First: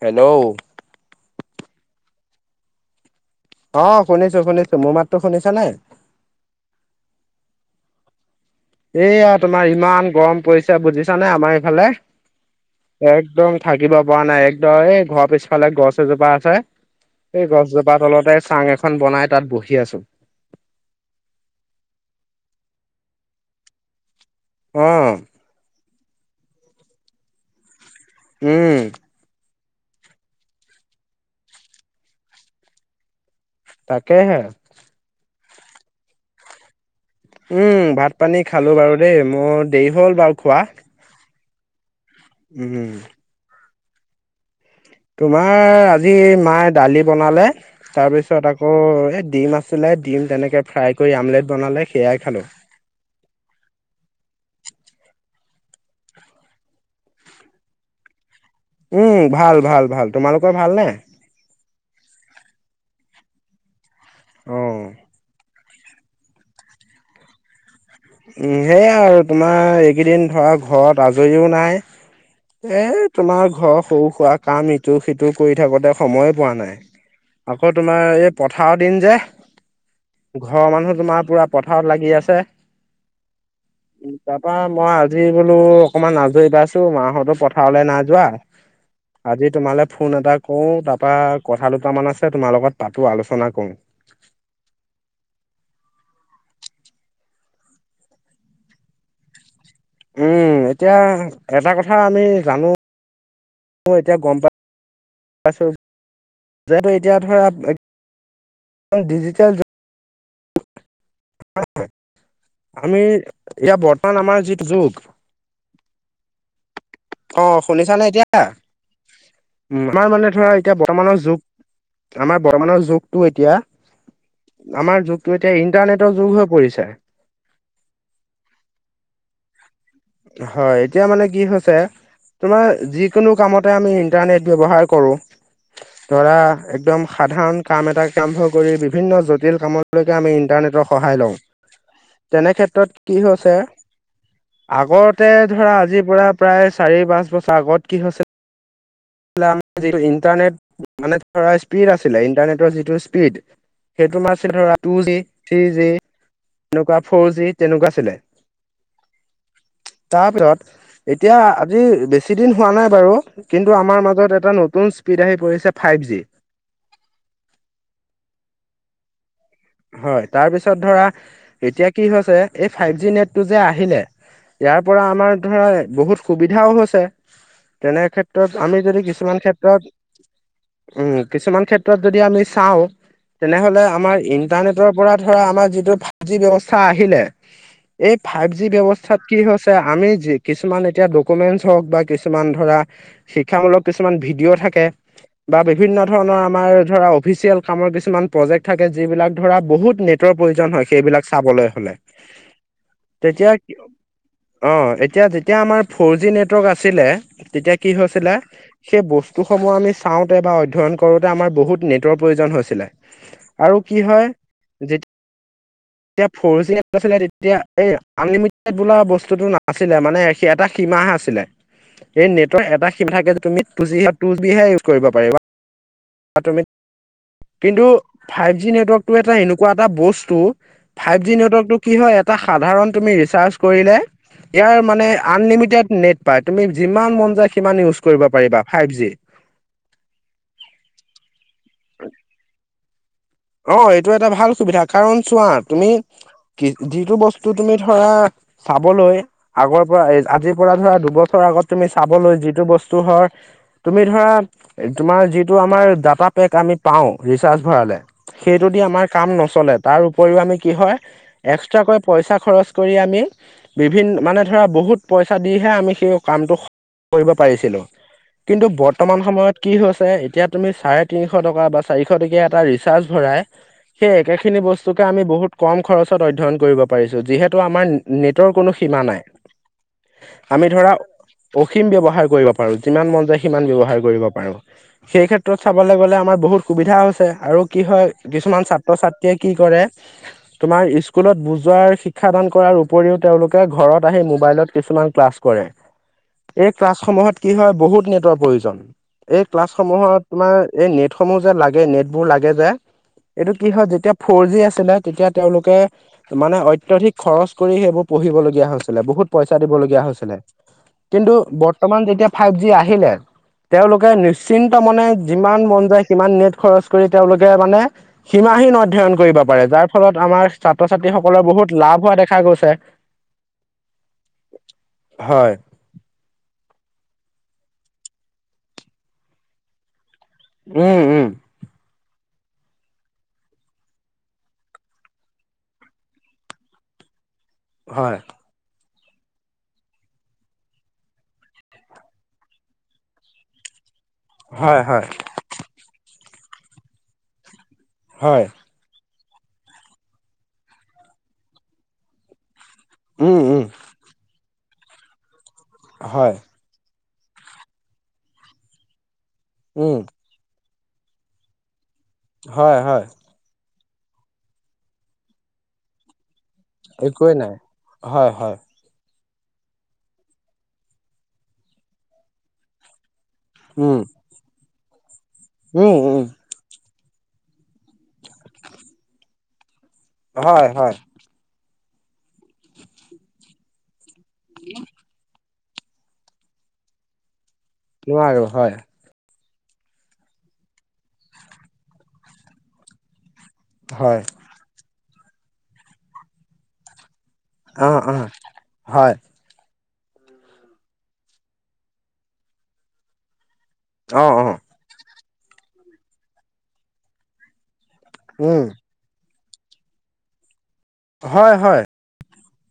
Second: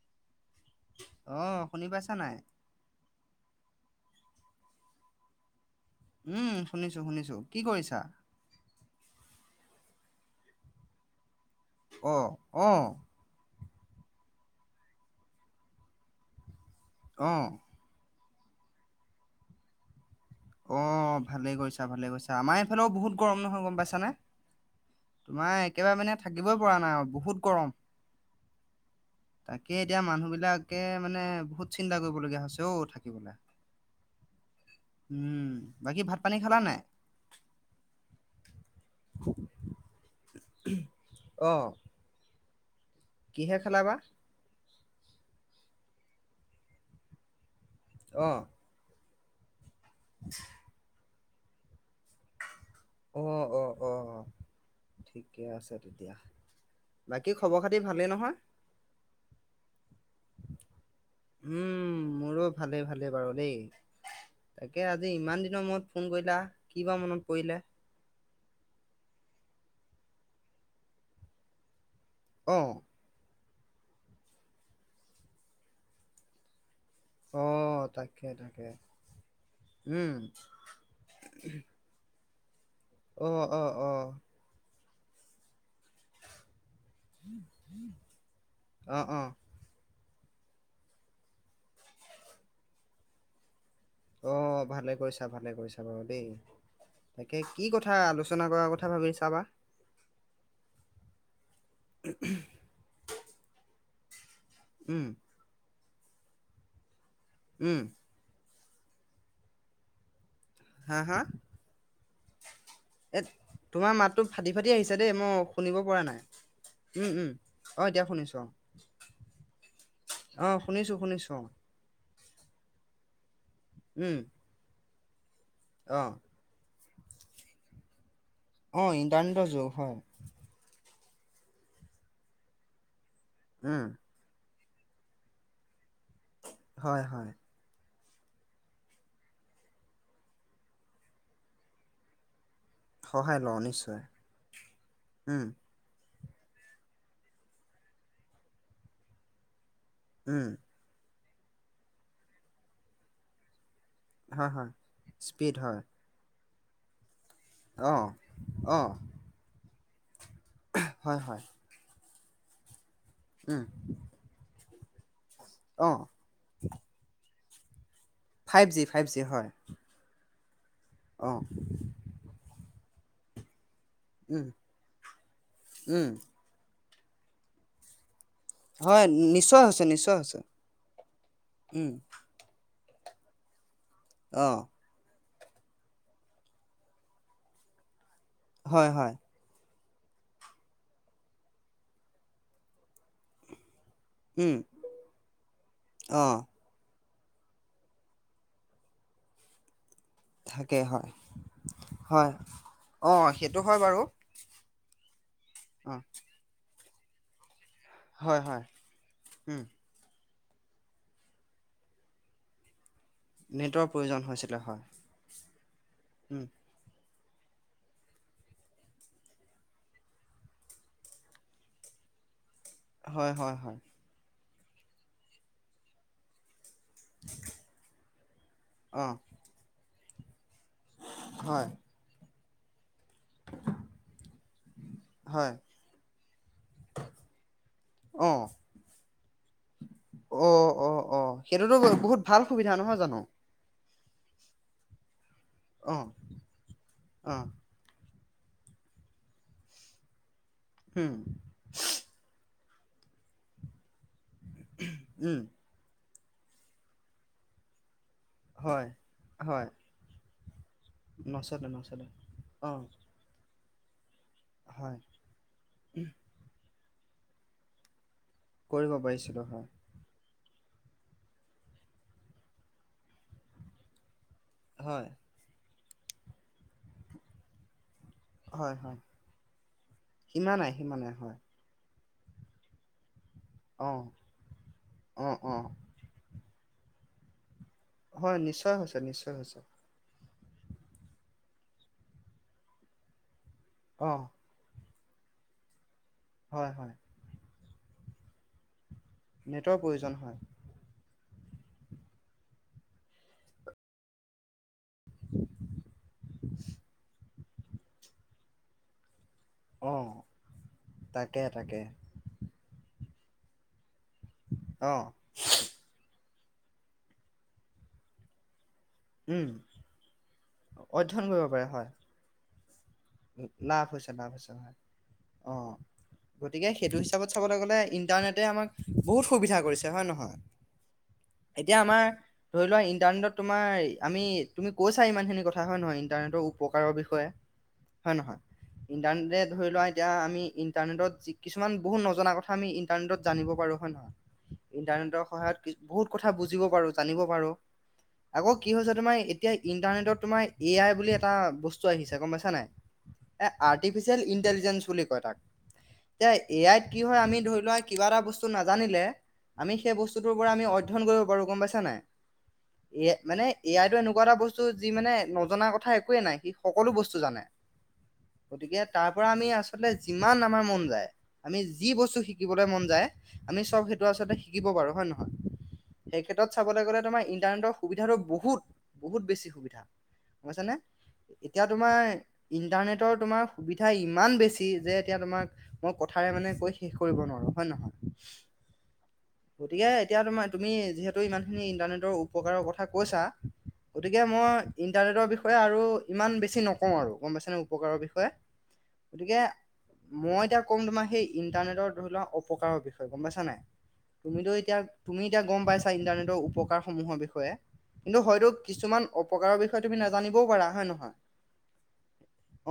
Hello অ শুনি পাইছা নাই অ শুনিছো শুনিছো মোৰ মাততো শুনিছা নে উম শুনিছো শুনিছো কি কৰিছা এইয়া তোমাৰ ইমান গৰম পৰিছে বুজিছ নে আমাৰ ইফালে অহ অহ একদম থাকিব পৰা নাই একদৰে ঘৰৰ পিছত ফালে গছ এজোপা আছে অহ সেই গছজোপাৰ তলতে চাং এখন বনাই তাত বহি আছো অঁ ভালেই কৰিৈছা ভালে গৈছা আমাৰ এইফালেও বহুত গৰম নহয় গম পাইছানে উঁম তোমাৰ একেবাৰে মানে থাকিবই পৰা নাই আৰু বহুত গৰম উম তাকে এতিয়া মানুহ বিলাকে মানে বহুত চিন্তা কৰিবলগীয়া হৈছে অঔ থাকিবলৈ তাকেহে বাকী ভাত পানী খালা নাই উম ভাত পানী খালো বাৰু দেই মোৰ দেৰি হ'ল বাৰু খোৱা আহ উম কিহে খেলাবা তোমাৰ আজি মায়ে দালি বনালে অহ তাৰপিছত আকৌ এই ডি মাছ চিলাই দিম তেনেকৈ ফ্ৰাই কৰি আমলেট বনালে সেয়াই খালোঁ আহ অ অ ঠিকে আছে তেতিয়া বাকী খবৰ খাতি ভালেই নহয় উম ভাল ভাল ভাল তোমালোকৰ ভাল নে উম মোৰো ভালে ভালে বাৰু দেই অ', উম, তাকে আজি ইমান দিনৰ মূৰত ফোন কৰিলা কি বাা মনত পৰিলে উম সেইয়াাই আৰু তোমাৰ এইকেইদিন ধৰা ঘৰত আজৰিও নাই অ এ তোমাৰ ঘৰ সৰু সোৱা কাম ইটো সিটো কৰি থাকোতে সময় পোৱা নাই অ আকৌ তোমাৰ তাকে এই তাকে পথাঅ দিন যে উম ঘৰৰ মানুহ তোমাৰ পুৰা পথাৰত লাগি আছে অ, অ, অ তাৰ পৰা মই আজি বোলো অকমান আজৰি পাইছো মাহতো পথাৰলৈ নাই যোৱা অ অ আজি তোমালে ফোন এটা কৰোঁ তাৰপা কথা দুটামান আছে তোমাৰ লগত পাতো আলোচনা কৰোঁ অ ভালে কৰিছা ভালে কৰিছা বাৰু দেই তাকে কি কথা আলোচনা কৰাৰ কথা ভাবি চাবা উম এতিয়া এটা কথা আমি জানো [unintelligible] উম [unintelligible] এতিয়া ধৰা উম [unintelligible] হা, হা আমি এই এতিয়া তোমাৰ বৰ্তমান মাতটো আমাৰ ফাটি যিটো ফাটি যুগ আহিছে দেই মোক শুনিব পৰা নাই উম উম অ শুনিছা নে এতিয়া শুনিছো উ আমাৰ মানে অ অ ধৰা এতিয়া শুনিছো বৰ্তমানৰ শুনিছো যুগ আমাৰ বৰ্তমানৰ যুগটো এতিয়া উম আমাৰ যুগটো এতিয়া অ ইন্টাৰনেটৰ যুগ হৈ পৰিছে অ ইন্টাৰনেটৰ যুগ হয় হয় এতিয়া মানে কি হৈছে তোমাৰ যিকোনো কামতে উম আমি ইটাৰনেট ব্যৱহাৰ কৰো, ধৰা হয় একদম হয় সাধাৰণ কাম এটা [unintelligible] কৰি বিভিন্ন জটিল কামলৈকে আমি ইণ্টাৰনেটৰ সহায় লওঁ তেনেক্ষেত্ৰত কি সহায় লওঁ হৈছে নিশ্চয় আগতে উম ধৰা, আজিৰ পৰা প্ৰায় চাৰি পাঁচ বছৰ আগত কি হৈছে [unintelligible] উম ইণ্টাৰনেট মানে ধৰা স্পীড আছিলে ইন্টাৰনেটৰ যিটো স্পীড সেই তোমাৰ হয় আছিল হয় ধৰা টু জি, স্পীড থ্ৰী হয় জি, এনেকুৱা ফৰ জি তেনেকুৱা অঁ আছিলে অঁ [unintelligible] হয় এতিয়া হয় আজি বেছি দিন হোৱা নাই বাৰু উম কিন্তু আমাৰ মাজত এটা নতুন স্পীড আহি পৰিছে ফাইভ অঁ G five G, five G, হয় হয়, তাৰপিছত ধৰা অঁ এতিয়া কি হৈছে এই ফাইভ জি নেটটো যে আহিলে উম ইয়াৰ পৰা আমাৰ ধৰা উম বহুত সুবিধাও হৈছে, তেনে [unintelligible] [unintelligible] আমি যদি হয় কিছুমান নিশ্চয় হৈছে ক্ষেত্ৰত, নিশ্চয় হৈছে উম, কিছুমান উম ক্ষেত্ৰত যদি আমি চাওঁ তেনেহলে আমাৰ অঁ ইন্টাৰনেটৰ পৰা ধৰা আমাৰ যিটো ফাইভ জি ব্যৱস্থা আহিলে এই ফাইভ জি হয় হয় ব্যৱস্থাত কি হৈছে আমি যি কিছুমান এতিয়া ডকুমেন্টছ হওক বা কিছুমান ধৰা শিক্ষামূলক কিছুমান উম ভিডিঅ' থাকে বা বিভিন্ন অঁ ধৰণৰ আমাৰ ধৰা অফিচিয়েল কামৰ কিছুমান প্ৰজেক্ট থাকে, যিবিলাক ধৰা বহুত নেটৰ প্ৰয়োজন হয় সেইবিলাক চাবলৈ হ'লে হয় অঁ তেতিয়া সেইটো হয় বাৰু [unintelligible] অ এতিয়া যেতিয়া আমাৰ অঁ ফৰ জি নেট [unintelligible] আছিলে তেতিয়া কি হৈছিলে হয় হয় সেই উম বস্তুসমূহ আমি চাওঁতে, বা অধ্যয়ন কৰোঁতে আমাৰ বহুত নেটৰ প্ৰয়োজন হৈছিলে আৰু নেটৰ কি প্ৰয়োজন হৈছিল [unintelligible] তেতিয়া এই, আনলিমিটেড বোলা বস্তুটো নাছিলে মানে সি এটা সীমাহে আছিলে হয় হয় হয় [unintelligible] টু বিহে ইউজ কৰিব পাৰিবা, [unintelligible] কিন্তু ফাইভ জি নেটৱৰ্ক অঁ [unintelligible] এনেকুৱা এটা বস্তু ফাইভ জি হয় নেটৱৰ্কতো কি হয় এটা সাধাৰণ তুমি [unintelligible] চাৰ্চ কৰিলে ইয়াৰ মানে হয় আনলিমিটেড নেট পায়, তুমি যিমান মন যায়, সিমান ইউজ কৰিব পাৰিবা ফাইভ জি অ, অ, অ সেইটোতো বহুত ভাল সুবিধা নহয় জানো অ', এইটো এটা ভাল সুবিধা কাৰণ চোৱা তুমি অঁ কি যিটো অঁ বস্তু তুমি ধৰা, চাবলৈ আগৰ পৰা আজিৰ পৰা ধৰা উম দুবছৰ আগত তুমি চাবলৈ যিটো বস্তু হয় তুমি ধৰা তোমাৰ উম যিটো আমাৰ দ পেক আমি পাওঁ, ৰিচাৰ্জ ভৰালে সেইটোদি হয়, আমাৰ কাম হয়, নচলে তাৰ উপৰিও আমি কি হয়, নচলে এক্সট্ৰাকৈ নচলে। পইচা খৰচ অঁ, কৰি আমি বিভিিন মানে ধৰা, হয়, বহুত পইচা দিহে আমি সেই কামটো কৰিব পাৰিছিলো কিন্তু কৰিব বৰ্তমান পাৰিছিলোঁ সময়ত হয়, কি হৈছে এতিয়া তুমি চাৰে তিনিশ টকা বা চাৰিশ টকীয়া এটা চাৰছ ভৰাই সেই একে খিনি হয়, বস্তুকে আমি বহুত কম খৰচত অধ্যয়ন কৰিব পাৰিছো যিহেতু আমাৰ নেটৰ হয়, কোনো হয়। সীমা নাই সীমা আমি নাই, ধৰা সীমা নাই, হয়, অসীম ব্য্ৱহাৰ কৰিব পাৰো, যিমান মন যায় সিমান অঁ, ব্য্ৱহাৰ কৰিব পাৰো সেই অঁ, ক্ষেত্ৰত অঁ, চাবলৈ গ'লে আমাৰ বহুত সুবিধা হৈছে, আৰু কি হয় কিছুমান নিশ্চয় ছাত্ৰ হৈছে, নিশ্চয় ছাত্ৰীয়ে কি হৈছে। কৰে তোমাৰ স্কুলত বুজোৱাৰ শিক্ষাদান কৰাৰ উপৰিও, তেওঁলোকে ঘৰত আহি অঁ, মোবাইলত কিছুমান ক্লাছ কৰে এই হয়, হয়, ক্লাছসমূহত কি হয় বহুত নেটৱ প্ৰয়োজন এই নেটৰ প্ৰয়োজন ক্লাছসমূহত, হয়, তোমাৰ এই নেট সমূহ যে লাগে নেটবোৰ লাগে যে এইটো কি হয় যেতিয়া ফৰ জি আছিলে তেতিয়া তেওঁলোকে মানে অত্যধিক খৰচ কৰি সেইবোৰ পঢ়িবলগীয়া হৈছিলে বহুত পইচা দিবলগীয়া অঁ। হৈছিলে কিন্তু তাকে, তাকে, বৰ্তমান যেতিয়া ফাইভ জি আহিলে তেওঁলোকে নিশ্চিন্ত মান অঁ, যিমান মন যায় সিমান নেট খৰচ কৰি তেওঁলোকে মানে সীমাহীন অধ্যয়ন কৰিব উম, পাৰে যাৰ ফলত আমাৰ ছাত্ৰ অধ্যয়ন ছাত্ৰীসকলৰ কৰিব পাৰে বহুত হয়। লাভ হোৱা দেখা গৈছে লাভ হৈছে, লাভ হৈছে, নয় হয় অ' গতিকে, সেইটো হিচাপত চাবলৈ গ'লে ইন্টাৰনেটে আমাক বহুত সুবিধা কৰিছে হয়, নহয়। উম, উম। এতিয়া আমাৰ। ধৰি লোৱা ইণ্টাৰনেটত তোমাৰ আমি তুমি কৈছা ইমানখিনি কথা হয় নহয় ইণ্টাৰনেটৰ উপকাৰৰ বিষয়ে। হয়, নহয়, ইণ্টাৰনেটে ধৰি লোৱা, এতিয়া আমি ইণ্টাৰনেটত যি কিছুমান বহুত নজনা কথা আমি ই ইন্টাৰনেটত জানিব পাৰো হয়নে নহয়। হয় হয় ইণ্টাৰনেটৰ সহায়ত বহুত কথা বুজিব পাৰো জানিব পাৰো হয় আকৌ। কি হৈছে তোমাৰ এতিয়া ইণ্টাৰনেটত তোমাৰ এ আই বুলি এটা বস্তু আহিছে, গ'ম পাইছানে নাই। উম এ উম আৰ্টিফিচিয়েল ইণ্টেলিজেঞ্চ বুলি কয় তাক যে হয় এ আই কি হয় আমি ধৰি লোৱা কিবা এটা বস্তু নাজানিলে, আমি সেই উম বস্তুটো পৰা আমি অধ্যয়ন কৰিব পাৰোঁ। গ'ম পাইছানে নাই হয় হয় মানে এ আই টো এনেকুৱা এটা বস্তু যি মানে নজননা কথা একোৱেই নাই কি। একোৱেই নাই হয়, হয়। গতিকে, তাৰ পৰাৰা আমি আচলতে যিমান আমাৰ মন যায়, আমি যি বস্তু শিকিবলৈ মন যায়। আমি চ'ব উম সেইটো আচলতে শিকিব পাৰো হয়নে নহয়, উম উম সেই ক্ষেত্ৰত চাবলৈ গ'লে তোমাৰ ইণ্টাৰনেটৰ সুবিধাটো বহুত বহুত বেছি সুবিধা গ'ম হয় পাইছানে। হয় এতিয়া তোমাৰ ইণ্টাৰনেটৰ তোমাৰ সুবিধা ইমান বেছি যে এতিয়া তোমাক। মই কথাৰে মানে কৈ শেষ কৰিব নোৱাৰো হয়নে নহয়। নোৱাৰো হয়। গতিকে, এতিয়া তোমাৰ তুমি যিহেতু ইমানখিনি ইণ্টাৰনেটৰ উপকাৰৰ কথা কৈছা। হয় গতিকে, মই ইণ্টাৰনেটৰ বিষয়ে আৰু ইমান বেছি নকওঁ আৰু। গ'ম পাইছানে উপকাৰৰ অ' বিষয়ে। অ' হয় গতিকে, মই এতিয়া ক'ম তোমাৰ সেই ইন্টাৰনেটৰ ধৰি লোৱা অপকাৰৰ বিষয়ে গ'ম পাইছানে নাই। অ' তুমিতো অ' এতিয়া তুমি এতিয়া গ'ম পাইছা ইন্টাৰনেটৰ উপকাৰসমূহৰ বিষয়ে। কিন্তু হয়তো উম কিছুমান অপকাৰৰ বিষয়ে তুমি নাজানিবও পাৰা হয় নে নহয়। হয়, হয়।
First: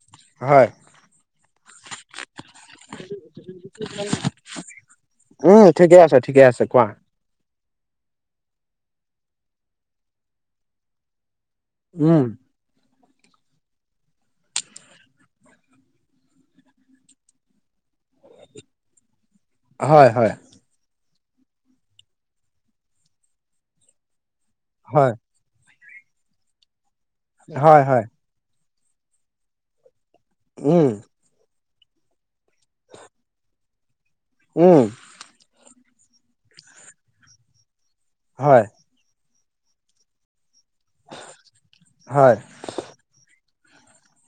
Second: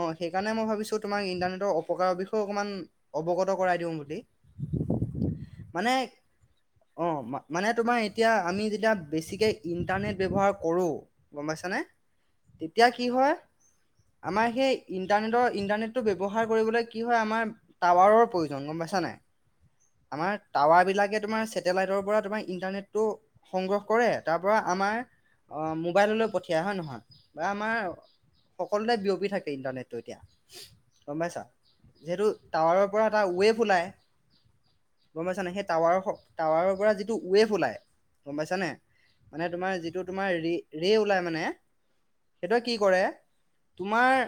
অ' সেইকাৰণে মই হয় ভাবিছোঁ তোমাক ইটাৰনেটৰ অপকাৰৰ বিষয়ে অকণমান অৱগত কৰাই দিওঁ বুলি। উম, মানে ঠিকে আছে, ঠিকে আছে কোৱা। অ মানে তোমাৰ এতিয়া আমি যেতিয়া বেছিকে ইণ্টাৰনেট ব্যৱহাৰ কৰোঁ। গ'ম পাইছানে? উম। তেতিয়া কি হয়। আমাৰ সেই ইণ্টাৰনেটৰ ইণ্টাৰনেটটো ব্যৱহাৰ কৰিবলৈ কি হয় আমাৰ। টাৱাৰৰ প্ৰয়োজন গ'ম পাইছানে নাই। হয় হয় আমাৰ টাৱাৰ বিলাকে তোমাৰ চেটেলাইটৰ পৰা তোমাৰ ইন্টাৰনেটটো সংগ্ৰহ কৰে। তাৰপৰা আমাৰ হয় মোবাইললৈ পঠিয়াই হয় নে নহয় বা হয় আমাৰ হয় সকলোতে। বিয়পি থাকে ইণ্টাৰনেটটো এতিয়া উম গ'ম পাইছা। যিহেতু টাৱাৰৰ পৰা এটা ৱেভ ওলায়। উম। গ'ম পাইছানে। সেই টাৱাৰৰ টাৱাৰৰ পৰা যিটো ৱেভ ওলাই গ'ম হয় পাইছানে? মানে তোমাৰ যিটো তোমাৰ ৰে ওলাই মানে, হয় সেইটোৱে কি কৰে। তোমাৰ,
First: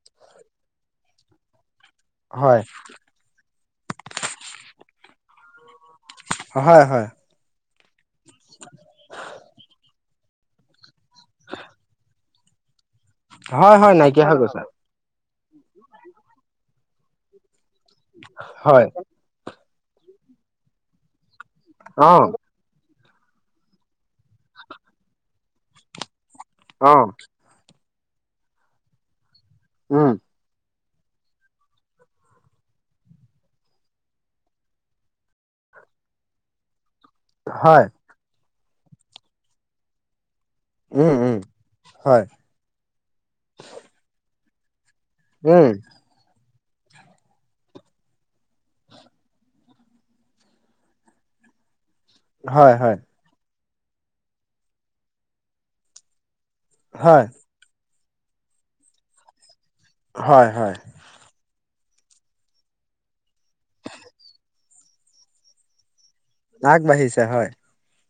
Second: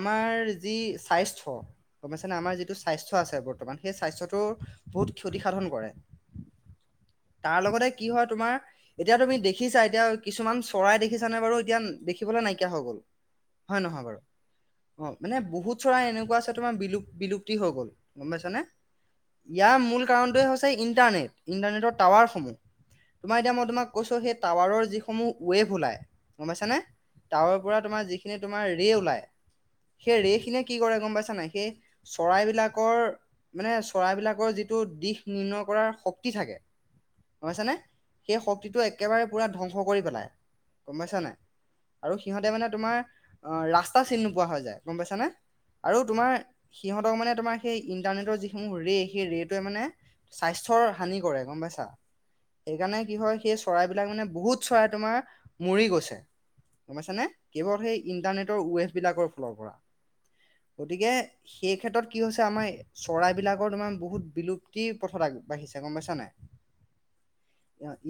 আমাৰ যি স্বাস্থ্য। গ'ম পাইছানে, আমাৰ হয় যিটো স্বাস্থ্য আছে বৰ্তমান সেই স্বাস্থটো বহুত ক্ষতি সাধন কৰে। হয়, হয়। তাৰ লগতে কি হয়, তোমাৰ এতিয়া তুমি দেখিছা এতিয়া কিছুমান চৰাই দেখি দেখি ছানে বাৰু, এতিয়া দেখিবলৈ নাইকিয়া হৈ গ'ল। হয় নহয় বাৰু, নাইকিয়া হৈ গৈছে অ' মানে বহুত চৰাই এনেকুৱা আছে, তোমাৰ বিলুপ বিলুপ্তি হৈ গ'ল। গ'ম পাইছনে? হয় ইয়াৰ মূল কাৰণটোৱেই হৈছে ইণ্টাৰনেট। ইণ্টাৰনেটৰ অ' টাৱাৰসমূহ, তোমাৰ এতিয়া মই তোমাক কৈছোঁ। সেই টাৱাৰৰ যি সমূহ ৱেভ ওলায়। গম পাইছানে? অ' টাৱাৰৰ পৰা তোমাৰ যিখিনি তোমাৰ ৰে ওলাই উম সেই ৰে খিনি কি কৰে গম পাইছানে নাই, সেই চৰাই বিলাকৰ মানে, চৰাইবলাকৰ যিটো দিশ নিৰ্ণয় কৰাৰ শক্তি থাকে। হৈছে নে, হয় সেই শক্তিটো একেবাৰে পুৰা ধ্বংস কৰি পেলায়। উম, উম, হয়। সিহঁতে মানে তোমাৰ অ, ৰাস্তা চিনি নোপোৱা হৈ যায় গম পাইছানে? উম, আৰু তোমাৰ সিহঁতক মানে, তোমাৰ সেই ইণ্টাৰনেটৰ যিসমূহ ৰে' সেই ৰে'টোৱে মানে স্বাস্থ্যৰ হানি কৰে গম পাইছা। সেইকাৰণে কি হ'য়, সেই চৰাইবিলাক মানে বহুত চৰাই তোমাৰ মৰি গৈছে। গম পাইছানে। হয় কেৱল সেই ইণ্টাৰনেটৰ ৱেভবিলাকৰ ফালৰ পৰা হয় হয় গতিকে সেই ক্ষেত্ৰত কি হৈছে আমাৰ চৰাইবলাকৰ তোমাৰ বহুত বিলুপ্তি পথত আগ বাঢ়িছে গম পাইছাঁ নে নাই। আগ বাঢ়িছে হয়।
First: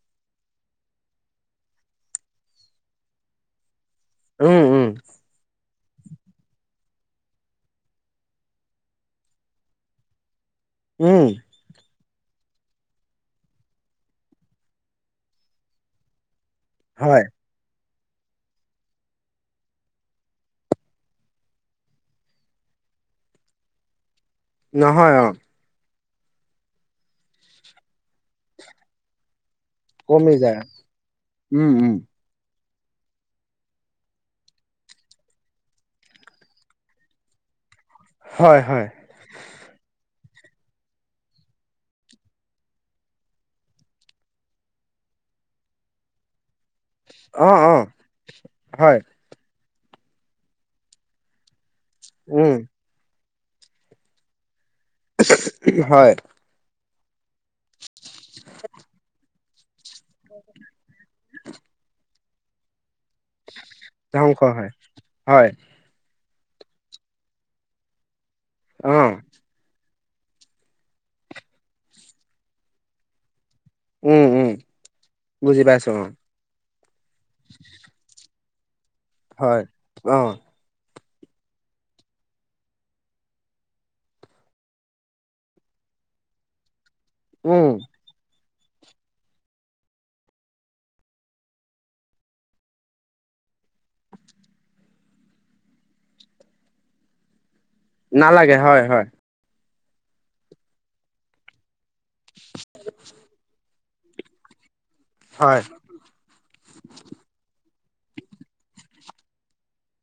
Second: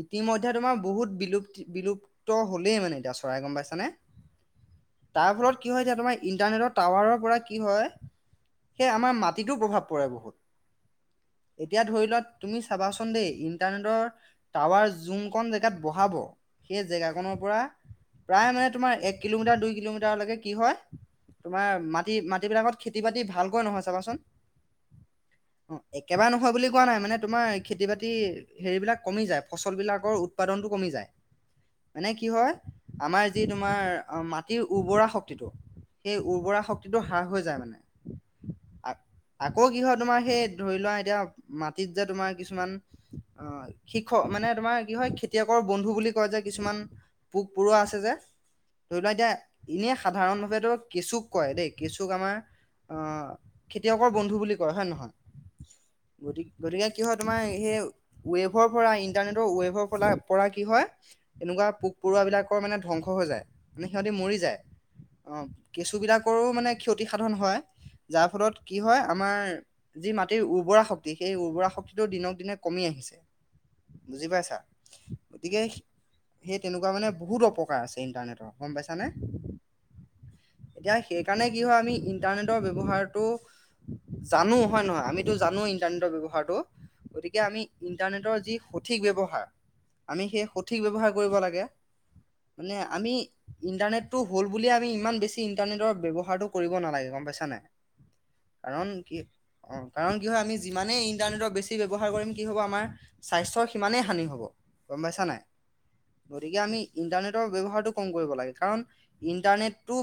ইতিমধ্যে তোমাৰ বহুত বিলুপ্তি বিলুপ্ত হ'লেই মানে এতিয়া চৰাই গম পাইছানে। উম উম তাৰ ফলত কি হ'য়, এতিয়া তোমাৰ ইন্টাৰনেটৰ টাৱাৰৰ পৰা কি হয়। সেই আমাৰ মাটিতো প্ৰভাৱ পৰে বহুত। উম, এতিয়া ধৰিলোৱা তুমি চাবাচোন দেই ইণ্টাৰনেটৰ। টাৱাৰ যোন কন জেগাত বহাব সেই জেগা হয় কনৰ পৰা প্ৰায় মানে তোমাৰ এক কিলোমিটাৰ, দুই কিলোমিটাৰলৈকে কি হয়। তোমাৰ মাটি, মাটিবিলাকত খেতি বাতি ভালকৈ নহয় চাবাচোন। নহয়, অ, অ, একেবাৰে নহয় বুলি কোৱা নাই। মানে তোমাৰ খেতি বাতি হেৰি বিলাক কমি যায়। ফচল বিলাকৰ উৎপাদনটো কমি যায়। উম উম মানে কি হয় আমাৰ যি তোমাৰ মাটিৰ উৰ্বৰা শক্তিটো সেই উৰ্বৰা শক্তিটো হ্ৰাস হৈ যায় মানে। হয়, হয়। আ- আকৌ কি হয়, তোমাৰ সেই ধৰি লোৱা এতিয়া মাটিত যে তোমাৰ কিছুমান অ, শিখ মানে তোমাৰ কি হ'য়। খেতিয়কৰ বন্ধু বুলি কয় যে কিছুমান। অ' কপৰুৱা অ' আছে যে হয় ধৰি লোৱা এতিয়া। এনেই সাধাৰণ ভাৱ তো কেঁচুক কয় দেই কেঁচুক আমাৰ। উম, অ, খেতিয়কৰ বন্ধু বুলি কয় হয়ে নহয় হয় গতিকে। গতিকে কি হয় তোমাৰ সেই ৱেভৰ পৰা ইণ্টাৰনেটৰ ৱেভৰ পৰা। পৰা কি হয়, এনেকুৱা পোক পৰুৱা বিলাকৰ মানে ধ্বংস। হৈ যায় মানে সিহঁতি মৰি ধ্বংস যায় হয়, অ, হয় কেঁচুবিলাকৰো মানে ক্ষতিসাধন হয় যাৰ ফলত কি হয় অ', আমাৰ। যি মাটিৰ উৰ্বৰা শক্তি সেই উৰ্বৰা শক্তিটো দিনক দিনে কমি আহিছে। উম, বুজি উম, পাইছা। গতিকে বুজি সে পাইছো অ', সেই তেনেকুৱা মানে বহুত অপকাৰ আছে ইণ্টাৰনেটৰ গম পাইছা নে। হয়। অ, এতিয়া সেইকাৰণে কি হয় আমি ইন্টাৰনেটৰ ব্য্ৱহাৰটো। জানো হয়, নহয় আমিতো জানো ইন্টাৰনেটৰ ব্যৱহাৰটো। গতিকে আমি উম, ইণ্টাৰনেটৰ যি সঠিক ব্যৱহাৰ আমি সেই সঠিক ব্যৱহাৰ কৰিব লাগে। মানে আমি। ইণ্টাৰনেটটো হ'ল ব আমি ইমান বেছি ইন্টাৰনেটৰ ব্ৱহাৰটো কৰিব নালাগে গম পাইছানে নাই। নালাগে হয়, কাৰণ হয়, কি অ, কাৰণ কি হয় আমি যিমানেই ইণ্টাৰনেটৰ বেছি। ব্যৱহাৰ কৰিম কি হ'ব আমাৰ স্বাস্থ্যৰ সিমানেই হানি হ'ব গম পাইছা নাই। হয়, গতিকে আমি ইণ্টাৰনেটৰ ব্যৱহাৰটো কম কৰিব লাগে কাৰণ ইণ্টাৰনেটটো।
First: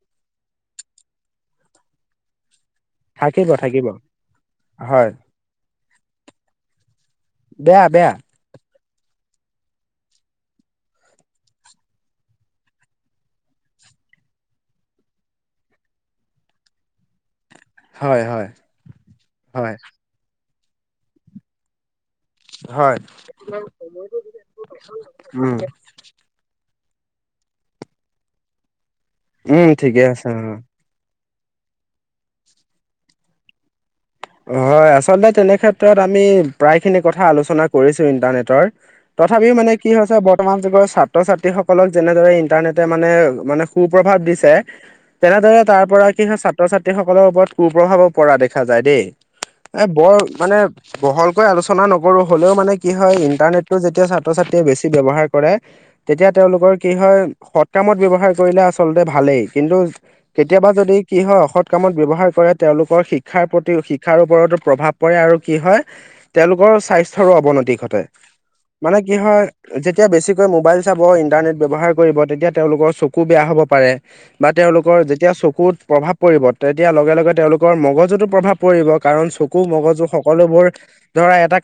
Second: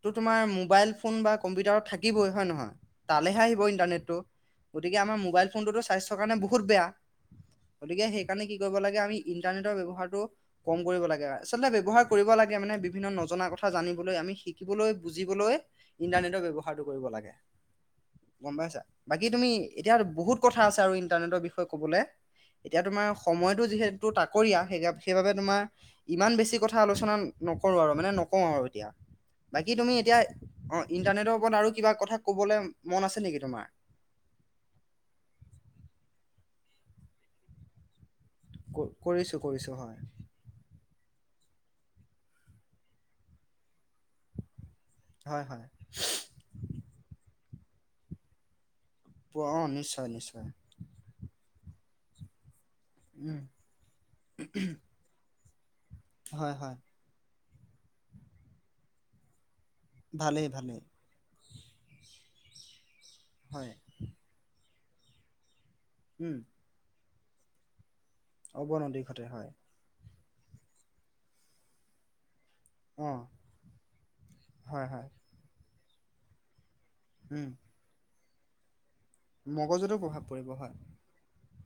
তটো তোমাৰ মোবাইল ফোন বা কম্পিউটাৰত থাকিবই হয় নে নহয়। তালেহে থাকিব, আহিব থাকিব ইণ্টাৰনেটো গতিকে হয়, আমাৰ মোবাইল ফোনটোতো স্বাস্থ্যৰ কাৰণে বহুত বেয়া। বেয়া, বেয়া গতিকে কাৰণে কি কৰিব লাগে আমি ইটাৰনেটৰ ব্যৱহাৰটো কম কৰিব লাগে। আচলতে ব্যৱহাৰ কৰিব লাগে মানে বিভিন্ন নজনা কথা জানিবলৈ আমি শিকিবলৈ বুজিবলৈ ইণ্টাৰনেটৰ ব্যৱহাৰটো কৰিব লাগে। হয়, হয়, গম পাইছা। বাকী তুমি হয়, এতিয়া বহুত কথা আছে আৰু ইণ্টাৰনেটৰ বিষয়ে কবলৈ। এতিয়া হয়, তোমাৰ সময়তটো যিহেতু তাকৰীয়া। সেই সেইবাবে উম, তোমাৰ ইমান বেছি কথা আলোচনা নকৰোঁ আৰু মানে নকওঁ আৰু এতিয়া উম, বাকী তুমি ঠিকে এতিয়া আছে অ'। ইণ্টাৰনেটৰ ওপৰত আৰু কিবা কথা ক'বলৈ মন আছে নেকি তোমাৰ? হয়, আচলতে তেনে ক্ষেত্ৰত আমি প্ৰায়খিনি কথা আলোচনা কৰিছো ইন্টাৰনেট টৰ কৰিছো তথাপিও কৰিছো মানে কি হয় হৈছে বৰ্তমান যুগৰ ছাত্ৰ ছাত্ৰীসকলক যেনেদৰে ইন্টাৰনেটে মানে মানে সু প্ৰভাৱ দিছে। হয় তেনেদৰে হয় তাৰ পৰা কি হয় ছাত্ৰ ছাত্ৰী সকলৰ ওপৰত কুপ্ৰভাৱো পৰা দেখা যায় দেই। অ এ নিশ্চয় বৰ নিশ্চয় মানে বহলকৈ আলোচনা নকৰো হ'লেও মানে কি হয় উম ইণ্টাৰনেটটো যেতিয়া ছাত্ৰ ছাত্ৰীয়ে বেছি ব্যৱহাৰ কৰে তেতিয়া তেওঁলোকৰ কি হয় সৎ কামত ব্যৱহাৰ কৰিলে আচলতে ভালেই। কিন্তু ভালেই কেতিয়াবা ভালেই যদি কি হয় সৎ কামত ব্যৱহাৰ কৰে তেওঁলোকৰ শিক্ষাৰ হয় প্ৰতি শিক্ষাৰ ওপৰতো প্ৰভাৱ পৰে আৰু কি হয় উম তেওঁলোকৰ স্বাস্থ্যৰো অৱনতি ঘটে। মানে অৱনতিৰ কি ঘটে হয় যেতিয়া বেছিকৈ মোবাইল চাব ইণ্টাৰনেট ব্যৱহাৰ কৰিব তেতিয়া তেওঁলোকৰ অ চকু বেয়া হ'ব পাৰে বা হয় তেওঁলোকৰ হয় যেতিয়া চকুত প্ৰভাৱ পৰিব। তেতিয়া লগে লগে উম তেওঁলোকৰ মগজতো প্ৰভাৱ পৰিব। কাৰণ চকু মগজুতো মগজু প্ৰভাৱ পৰিব সকলোবোৰ হয় ধৰা এটা